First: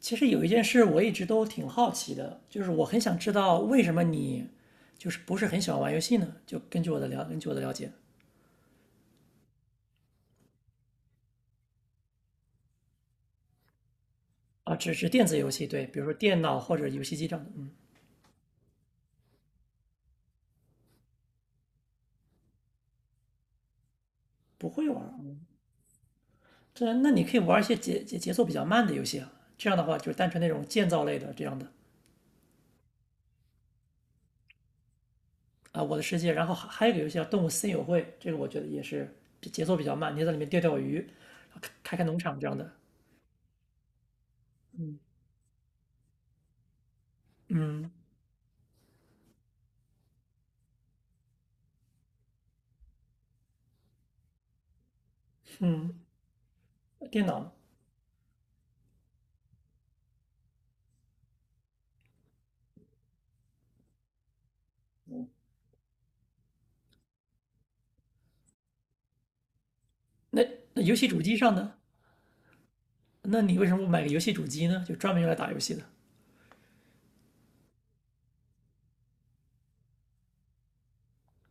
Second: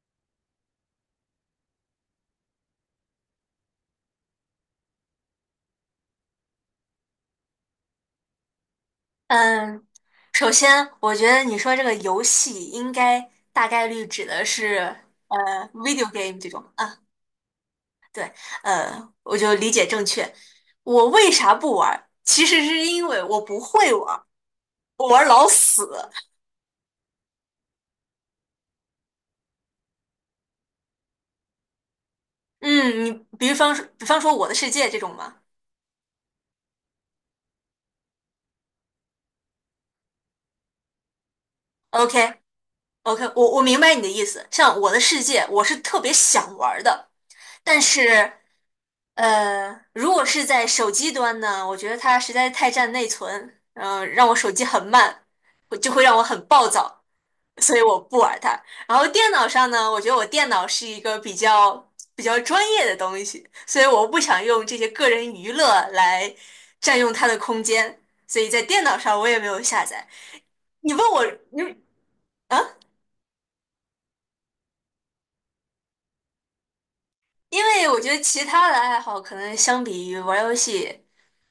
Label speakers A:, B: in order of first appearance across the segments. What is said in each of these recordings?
A: 其实有一件事我一直都挺好奇的，就是我很想知道为什么你就是不是很喜欢玩游戏呢？就根据我的了，根据我的了解
B: 嗯，首先，我觉得你说这个游戏应该大概率指的
A: 啊，
B: 是
A: 只是电子游戏，
B: 呃
A: 对，比如
B: video
A: 说
B: game
A: 电
B: 这
A: 脑
B: 种
A: 或者游
B: 啊，
A: 戏机这样的，嗯，
B: 对，我就理解正确。我为啥不玩儿？其实是因为我不会玩儿，
A: 不会玩
B: 我
A: 儿。
B: 玩儿
A: 嗯
B: 老死。
A: 这那你可以玩一些节奏比较慢的游戏啊，这样的话就是单纯那种建造类的这样的
B: 嗯，你比方说我的世界》这种吗
A: 啊，我的世界。然后还有一个游戏叫《动物森友会》，这个我觉得也是节奏比较慢，你在里面钓鱼，开开
B: o
A: 农场
B: k?
A: 这样的。
B: OK,我明白你的意思。像《我的世界》，我是特别想玩儿的，但
A: 嗯，
B: 是，如果是在手机端呢，我觉得它实在太占内存，让我手机很慢，我就会让我很暴躁，
A: 电脑
B: 所以我不玩它。然后电脑上呢，我觉得我电脑是一个比较专业的东西，所以我不想用这些个人娱乐来占用它的空间，所以在电脑上我也没有下载。
A: 那那
B: 你
A: 游戏
B: 问
A: 主
B: 我，
A: 机上
B: 你
A: 呢？
B: 啊？
A: 那你为什么不买个游戏主机呢？就专门用来打游戏的？
B: 因为我觉得其他的爱好可能相比于玩游戏，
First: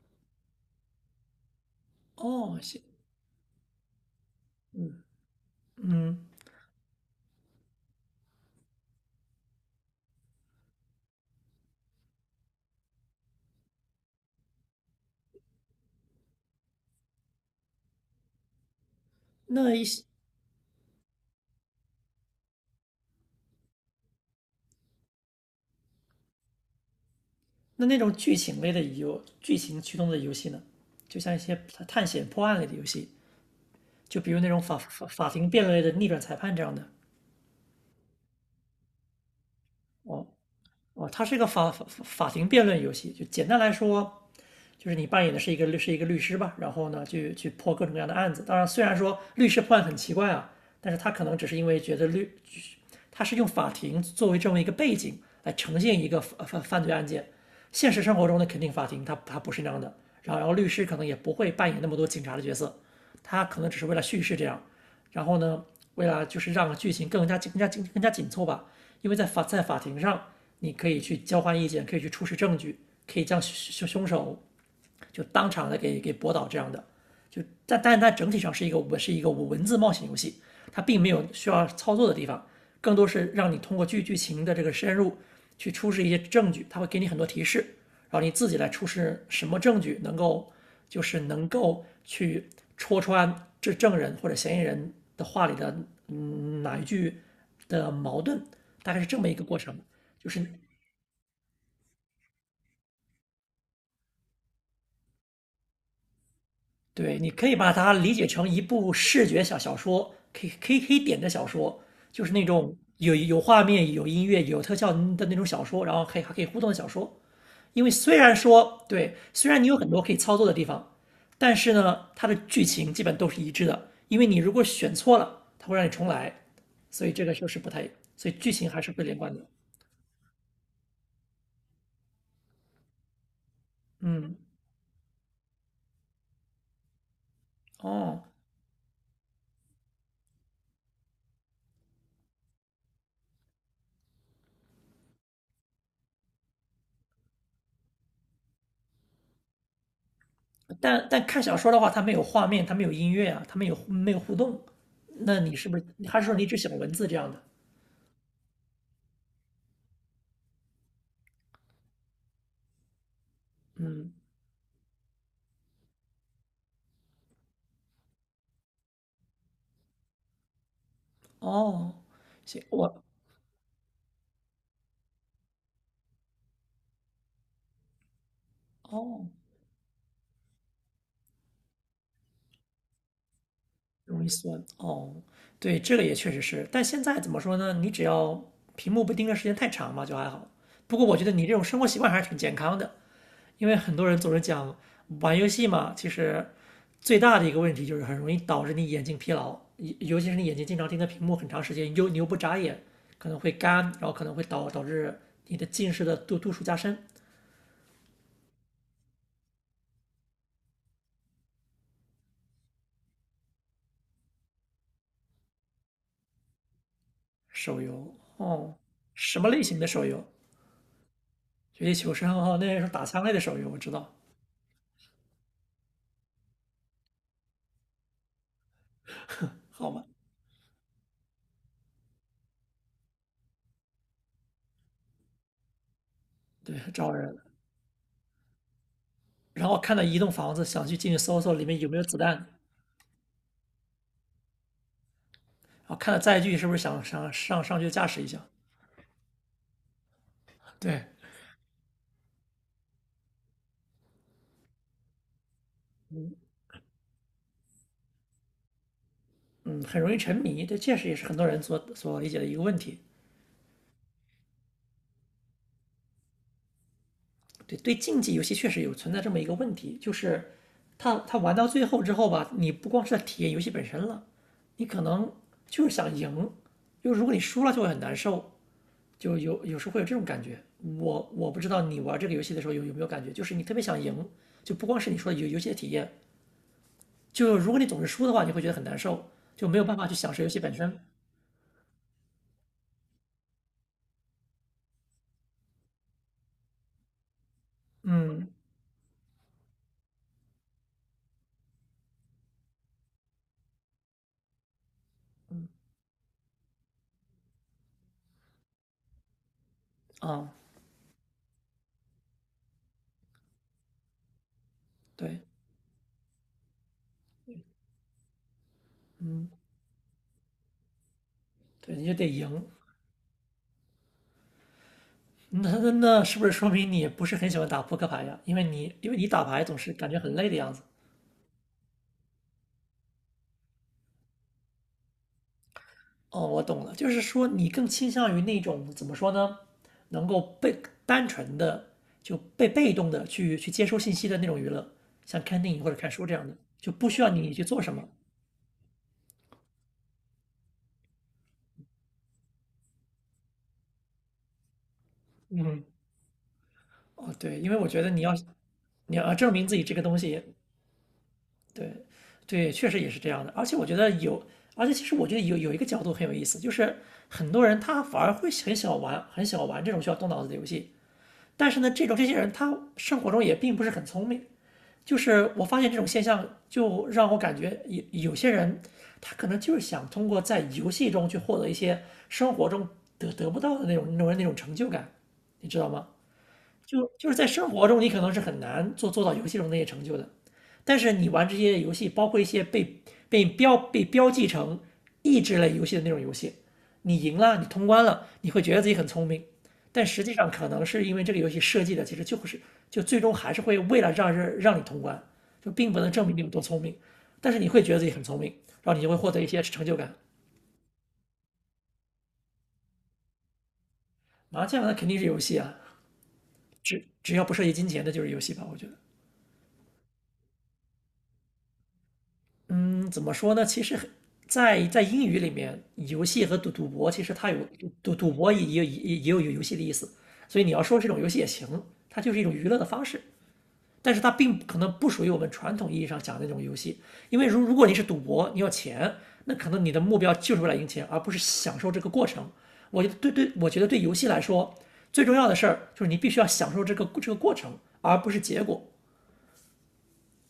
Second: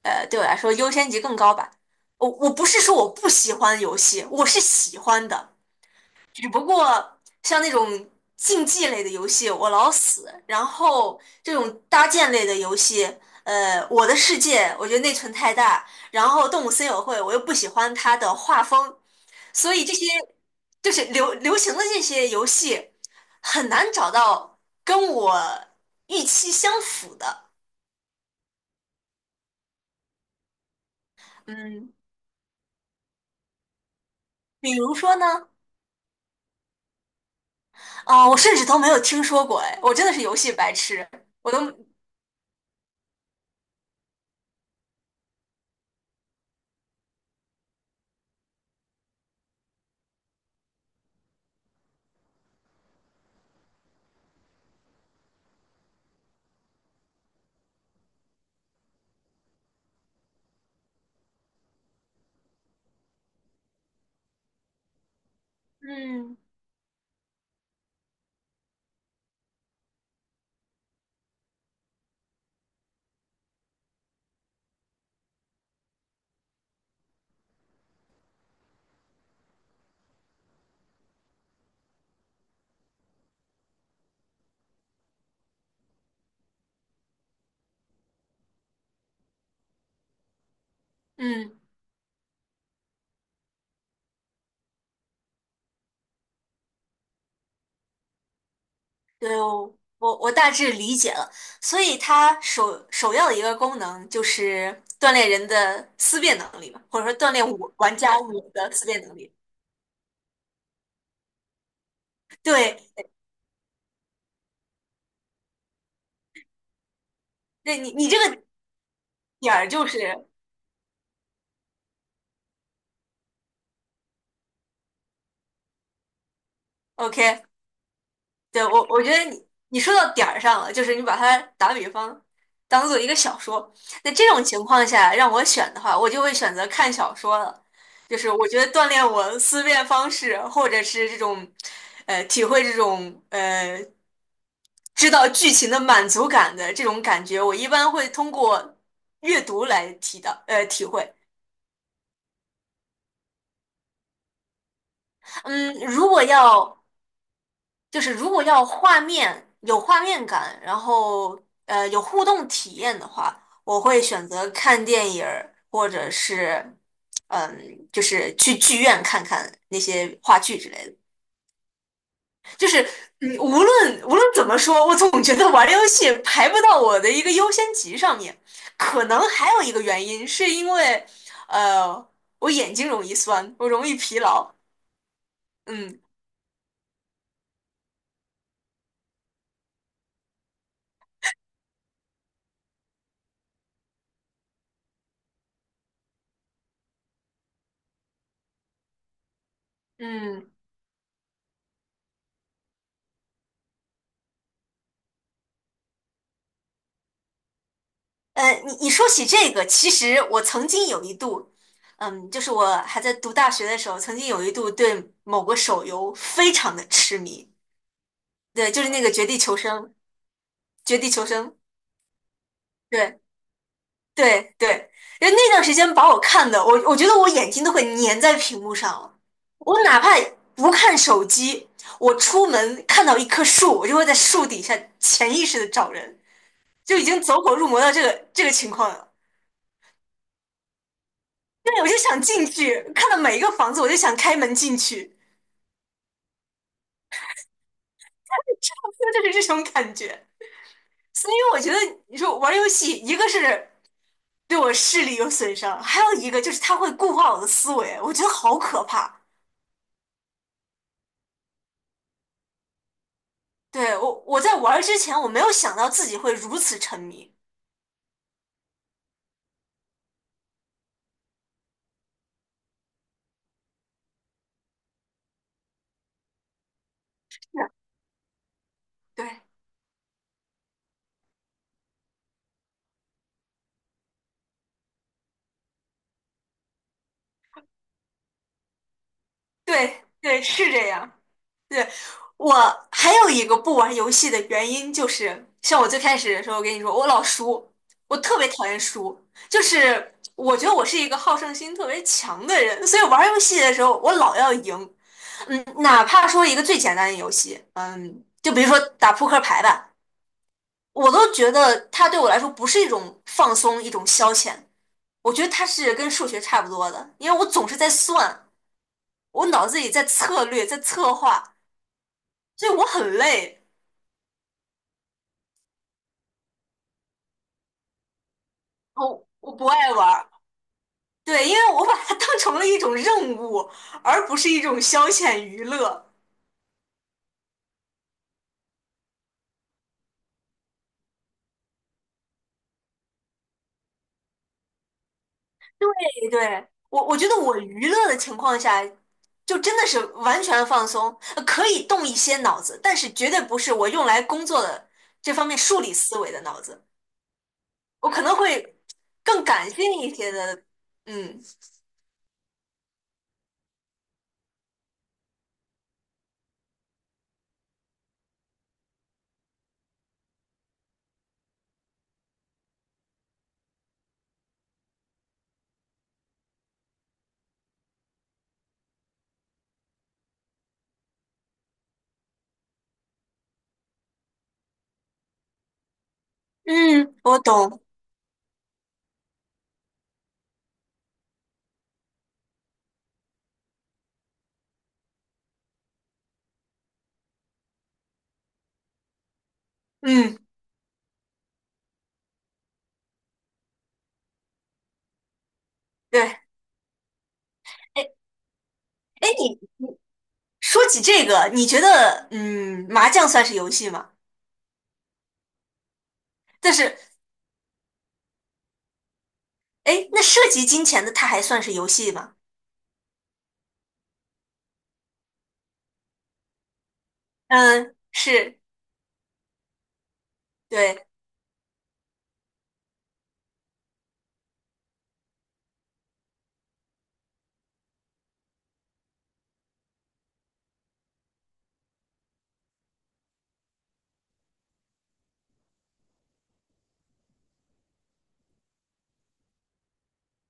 B: 对我来说优先级更高吧。我
A: 哦，
B: 不
A: 行，
B: 是说我不喜欢游戏，我是喜欢的，
A: 嗯，
B: 只不过像那种竞技类的游戏我老死，然后这种搭建类的游戏，我的世界我觉得内存太大，然后动物森友会我又不喜欢它的画风，所
A: 那一
B: 以这
A: 些
B: 些就是流行的这些游戏，很难找到跟我预期相符的。
A: 那那种剧情类的游，剧情驱动的游戏呢，就像一些
B: 嗯，
A: 探险破案类的游戏，就比如那种
B: 比
A: 法
B: 如
A: 法
B: 说呢，
A: 法庭辩论类的逆转裁判这样的。
B: 我甚至都没有听说过，哎，我真的是游戏白痴，
A: 哦，它是一个
B: 我都，
A: 法庭辩论游戏，就简单来说，就是你扮演的是一个律是一个律师吧，然后呢，去破各种各样的案子。当然，虽然说律师破案很奇怪啊，但是他可能只是因为觉得他它是用法庭作为这么一个背景来呈现一个犯罪案件。现实生活中的肯定法庭他不是那样的，然后律师可能也不会扮演那么多警察的角色，他可能只是为了叙事这样，然后呢，为了
B: 嗯
A: 就是让剧情更加紧凑吧，因为在法在法庭上，你可以去交换意见，可以去出示证据，可以将凶手就当场的给驳倒这样的。就但但它整体上是一个我是一个文字冒险游戏，它并没有需要操作的地方，更多是让你通过剧情的这个深入去出示一些证据，它会给你很多提示，然后你自己来出示什么证据能够就是能
B: 嗯，
A: 够去戳穿这证人或者嫌疑人的话里的哪一句的矛盾，大概是这么
B: 对，
A: 一个过
B: 我
A: 程。
B: 我
A: 就
B: 我
A: 是
B: 大致理解了。所以它首要的一个功能就是锻炼人的思辨能力嘛，或者说
A: 对，你
B: 锻
A: 可
B: 炼
A: 以
B: 我
A: 把它
B: 玩
A: 理
B: 家
A: 解
B: 我
A: 成一
B: 的思
A: 部
B: 辨能
A: 视
B: 力。
A: 觉小说，可以点的小说，就是那种
B: 对，
A: 有画面、有音乐、有特效的那种小说，然后可以还可以互动的小说。
B: 那
A: 因为
B: 你
A: 虽
B: 这
A: 然
B: 个
A: 说对，虽
B: 点
A: 然你
B: 儿
A: 有
B: 就
A: 很多可以
B: 是
A: 操作的地方，但是呢，它的剧情基本都是一致的。因为你如果选错了，它会让你重来，所以这个
B: OK,
A: 就是不太，所以剧
B: 对，
A: 情还
B: 我
A: 是
B: 我
A: 会
B: 觉
A: 连
B: 得
A: 贯的。
B: 你说到点儿上了，就是你把它打比方当做一个小说，那这
A: 嗯，
B: 种情况下让我选的话，我就会选择看小说了，就
A: 哦，
B: 是我觉得锻炼我思辨方式，或者是这种体会这种知道剧情的满足感的这种感觉，我一般会通过阅读来提到体
A: 但
B: 会。
A: 但看小说的话，它没有画面，它没有音乐啊，它没有互动，那你是
B: 嗯，
A: 不是
B: 如
A: 还
B: 果
A: 是说你只写
B: 要
A: 文字这样的？
B: 就是如果要画面有画面感，然后有互动体验的话，我会
A: 嗯，
B: 选择看电影儿，或者是嗯，就是去剧院看看那些话剧之类的。
A: 哦，行，
B: 就是
A: 我
B: 嗯，无论怎么说，我总觉得玩游戏排不到我的一个优先级上面。可能
A: 哦，
B: 还有一个原因是因为呃我眼睛容易酸，我容易疲
A: 容易
B: 劳。
A: 酸哦，对，这个
B: 嗯
A: 也确实是，但现在怎么说呢？你只要屏幕不盯着时间太长嘛，就还好。不过我觉得你这种生活习惯还是挺健康的，因为很多人总是讲玩游戏嘛，其实最大的一个问题就是很容易导致你眼睛疲劳，尤其是你
B: 嗯。
A: 眼睛经常盯着屏幕很长时间，又你又不眨眼，可能会干，然后可能会导致你的近视的度数加深。
B: 你说起这个，其实我曾经有一度，嗯，就是我还在读大学的时候，曾经有一度对某个手游非常的痴迷。
A: 手游
B: 对，
A: 哦，
B: 就是那个《绝地
A: 什么
B: 求
A: 类型
B: 生》，
A: 的手游？
B: 《绝地求生》
A: 绝地求生哦，那是打
B: 对。
A: 枪类的手游，我知道，
B: 对。因为那段时间把我看的，我觉得我眼睛都会粘在屏幕上了。我
A: 好
B: 哪
A: 吧。
B: 怕不看手机，我出门看到一棵树，我就会在树底下潜意识的找人，
A: 对，
B: 就已
A: 招
B: 经
A: 人。
B: 走火入魔到这个情况了。
A: 然后看到一栋房子，想去进去搜里面
B: 对，我
A: 有
B: 就
A: 没有子
B: 想
A: 弹，
B: 进
A: 然
B: 去，看到每一个房子，我就想开门进去，
A: 后看到载具是不是想上去驾驶一下。
B: 就是这种感觉。
A: 对，
B: 所以我觉得，你说玩游戏，一个是对我视力有损伤，还有一个就是它会固化我的思维，我觉得好可怕。
A: 嗯，很容易沉迷，这确实也是很多人所理解的一个问题。
B: 对，我在玩儿之前，我没有想到自己会如此沉迷。
A: 对，对，竞技游戏确实有存在这么一个问题，就是他玩到最后之后吧，你不光是在体验游戏本身了，你可能就是想赢，就如 果你输了
B: 是，
A: 就会很难受，就
B: 对
A: 有时候会有这种感觉。我不知道你玩这个游戏的时候有没有感觉，就是你特别想赢，就不光是你说的游戏的体验，就如果你总是输的话，你会觉得很难受，就没有办
B: 对
A: 法去享
B: 对，
A: 受游戏
B: 是
A: 本
B: 这
A: 身。
B: 样。对，我还有一个不玩游戏的原因就是，像我最开始的时候跟你说，我老输，我特
A: 嗯
B: 别讨厌输，就是我觉得我是一个好胜心特别强的人，所以玩游戏的时候我老要赢，哪怕说一个最简单的游戏，就比如说打扑克牌吧，
A: 啊，
B: 我都觉得它对我来说不是一种放松，一种消遣，我
A: 对，
B: 觉得它是跟数学差不多的，因为我总是在算，我
A: 嗯，
B: 脑子里在策略，在策划，
A: 对，你就得赢。
B: 所以我很累，
A: 那是不是说明你不是很喜欢打扑克牌呀？因为你因为你
B: 我
A: 打
B: 我
A: 牌
B: 不
A: 总是
B: 爱
A: 感觉
B: 玩。
A: 很累的样子。
B: 对，因为我把它当成了一种任务，而不是一种消遣娱乐。
A: 哦，我懂了，就是说你更倾向于那种怎么说呢，能够被单纯的就被动的去接收信息的那种娱乐，像看电影或者看书
B: 对
A: 这样的，
B: 对，
A: 就
B: 我
A: 不
B: 我
A: 需
B: 觉
A: 要
B: 得
A: 你
B: 我
A: 去做
B: 娱
A: 什么。
B: 乐的情况下，就真的是完全放松，可以动一些脑子，但是绝对不是我用来工作的这方面数
A: 嗯，
B: 理思维的脑子，
A: 哦，对，因为我觉得
B: 我
A: 你
B: 可
A: 要
B: 能会
A: 你要
B: 更
A: 证明
B: 感
A: 自己这
B: 性
A: 个
B: 一
A: 东
B: 些
A: 西，
B: 的。嗯
A: 对，对，确实也是这样的。而且我觉得有，而且其实我觉得有一个角度很有意思，就是很多人他反而会很想玩，很想玩这种需要动脑子的游戏。但是呢，这种这些人他生活中也并不是很聪明。就是我发现这种现象，就让我感觉有些人他可能就是想通过在游戏中去获得一些生活中得不到的那种成就感，你知道吗？就
B: 嗯，
A: 就是
B: 我
A: 在生
B: 懂。
A: 活中，你可能是很难做到游戏中那些成就的，但是你玩这些游戏，包括一些被标记成益智类游戏的那种游戏，你赢了，你通关了，你会觉得自己很聪明，但实际
B: 嗯，
A: 上可能是因为这个游戏设计的其实就是就最终还是会为了让人让你通关，就并不能证明
B: 对。
A: 你有多聪明，但是你会觉得自
B: 哎
A: 己很聪明，然后你就会
B: 哎，
A: 获得一
B: 你
A: 些成就
B: 你
A: 感。
B: 说起这个，你觉得麻将算是游戏吗？
A: 麻将那肯定是游戏啊，
B: 但是
A: 只要不涉及金钱的就是游戏吧，我觉得。
B: 哎，那涉及金钱的，它还算是游戏吗？
A: 嗯，怎么说呢？其实在在英语里面，游戏和赌博其实它有
B: 嗯，
A: 赌赌博
B: 是，
A: 也也也也有游戏的意思，所以你要说
B: 对。
A: 这种游戏也行，它就是一种娱乐的方式，但是它并不可能不属于我们传统意义上讲的那种游戏，因为如如果你是赌博，你要钱，那可能你的目标就是为了赢钱，而不是享受这个过程。我觉得对对，我觉得对游戏来说，最重要的事儿就是你必须要享受这个这个过程，而不是结果。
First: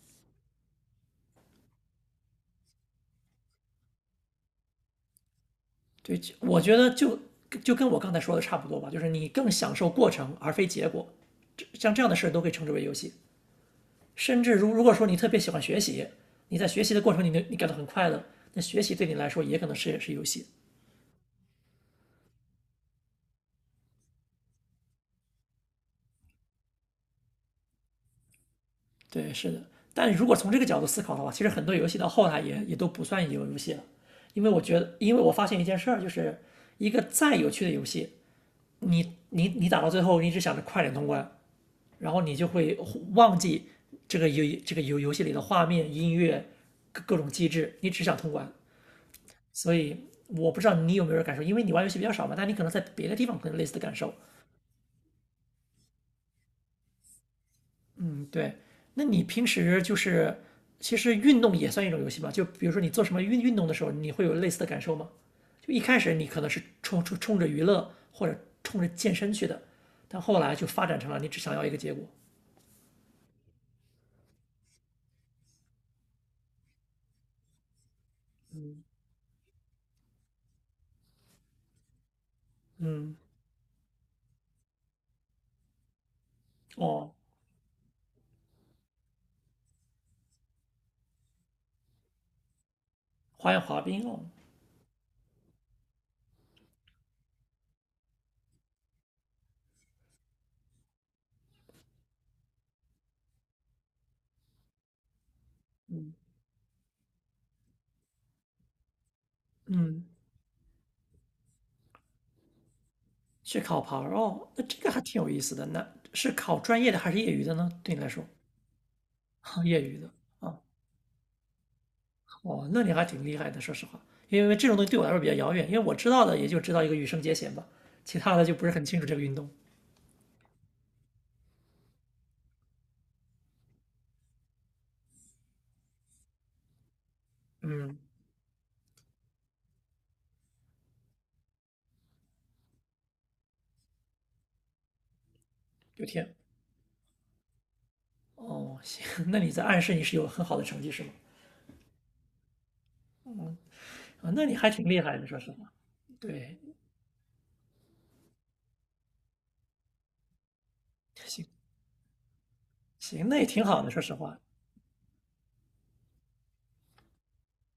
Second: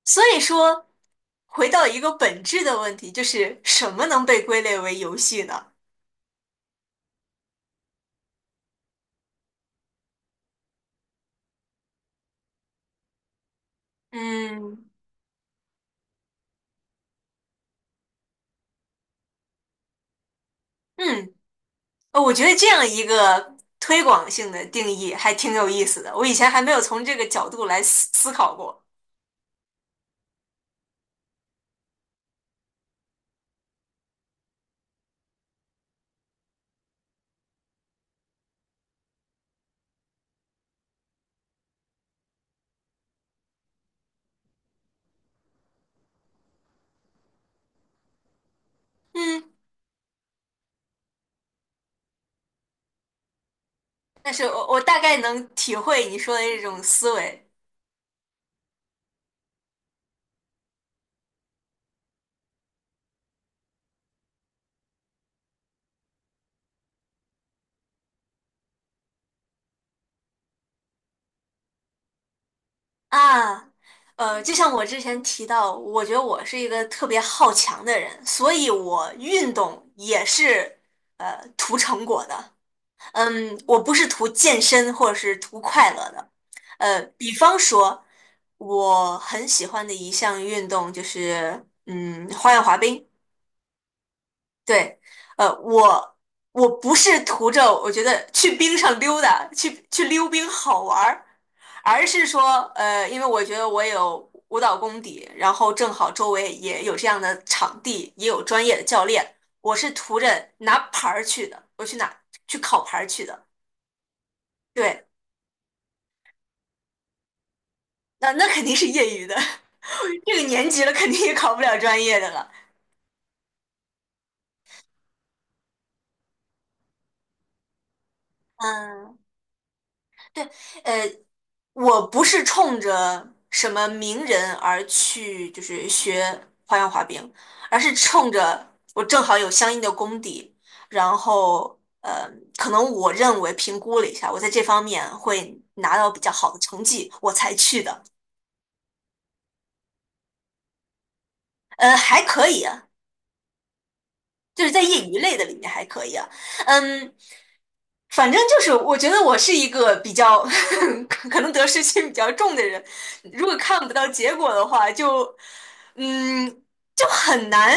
B: 所以说，回到一个本质的问题，就是什么能被归类为游戏呢？
A: 对，就我觉得就就跟我刚才说的差不多吧，就是你更享受过程而非结果，像这样的事都可以称之为游戏。甚至如如
B: 嗯
A: 果说你特别喜欢学习，你在学习的过程你感到很快乐，那学习对你来说也可能是也是游戏。
B: 嗯，我觉得这样一个推广性的定义还挺有意思的，我以前还没有从这个角度来思考过。
A: 对，是的。但如果从这个角度思考的话，其实很多游戏到后来也都不算游戏了，因为我觉得，因为我发现一件事儿，就是一个再有趣的游戏，你打到最后，你只想着快点通关，然后你就会忘记这个游这个游戏里的画面、音乐、各种机制，你只想通关。
B: 嗯，
A: 所以我不知道你有没有感受，因为你玩游戏比较少嘛，但你可能在别的地方可能类似的感受。
B: 但是我大概能体会你说的这种思维。
A: 嗯，对。那你平时就是其实运动也算一种游戏吧？就比如说你做什么运动的时候，你会有类似的感受吗？就一开始你可能是冲着娱乐或者冲着健身去的，但后来就发展成了你只想要一个结果。
B: 啊，就像我之前提到，我觉得我是一个特别好强的人，所以我运动也是图成果的。
A: 嗯，
B: 嗯，我不是图健身或者是图快乐的。呃，
A: 哦，
B: 比方说，我很喜欢的一项运动就是花样滑冰。
A: 花样滑冰哦，
B: 对，呃，我我不是图着我觉得去冰上溜达，去溜冰好玩儿，而是说，因为我觉得我有舞蹈功底，然后正好周围也有这样的场地，也有专业的教练，我是
A: 嗯。
B: 图着拿牌儿去的，我去拿去考牌儿去的。
A: 去烤盘儿哦，那这个还
B: 对，
A: 挺有意思的。那是考专业的还是业余的呢？对你来说，
B: 那肯定是业余的，
A: 业余的
B: 这个
A: 啊，
B: 年级了肯定也考不了专业的了。
A: 哦，那你还挺厉害的，说实话。因为这种东西对我来说比较遥远，因为我知道的也就知道一个羽生结弦吧，其他的就不是很清楚这个
B: 嗯。
A: 运动。
B: 呃。我不是冲着什么名人而去，就是学花样滑冰，而是
A: 嗯，
B: 冲着我正好有相应的功底，然后可能我认为评估了一下，我在这方面会拿
A: 有
B: 到比
A: 天，
B: 较好的成绩，我才去的。
A: 哦，行，那你在暗示你是有很好的成绩是吗？
B: 呃，还可以啊，
A: 啊，那你
B: 就
A: 还
B: 是在
A: 挺厉
B: 业
A: 害
B: 余
A: 的，
B: 类
A: 说
B: 的
A: 实
B: 里面
A: 话。
B: 还可以啊。
A: 对，
B: 嗯，反正就是，我觉得我是一个比较 可
A: 行
B: 能得失心比较重的人，
A: 行，那也
B: 如果
A: 挺
B: 看
A: 好的，
B: 不
A: 说
B: 到
A: 实
B: 结
A: 话。
B: 果的话，嗯，就很难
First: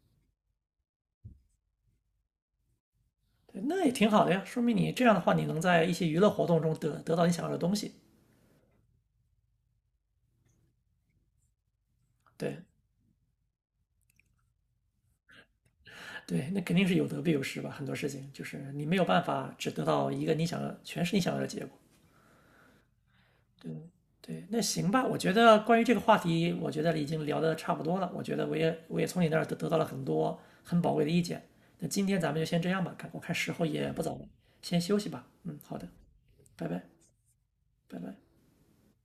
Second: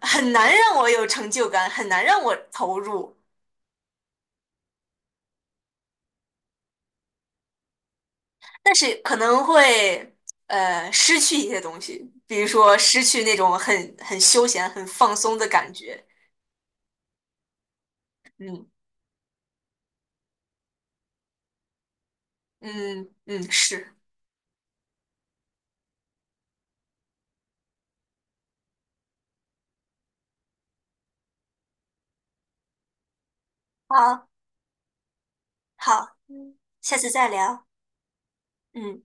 B: 很难让我有成就感，很难让我投入，
A: 对，那也挺好的呀，说明你这样的话，你能在一些娱乐活动中得到你想要的东西。
B: 但是可能会失去一些东西，比如
A: 对，
B: 说失去那种很休闲、很放松的感觉。
A: 对，那肯定是有得必有失吧。很多事情就是
B: 嗯
A: 你没有办法只得到一个你想要，全是你想要的结果。
B: 嗯嗯，
A: 对
B: 是，
A: 对，那行吧。我觉得关于这个话题，我觉得已经聊得差不多了。我觉得我也我也从你那儿得到了很多很宝贵的意见。那今天咱们就先这样吧，看我看时候也不早了，
B: 好，
A: 先休息吧。嗯，好的，
B: 好，嗯，
A: 拜拜，
B: 下次再聊。
A: 拜拜。
B: 嗯。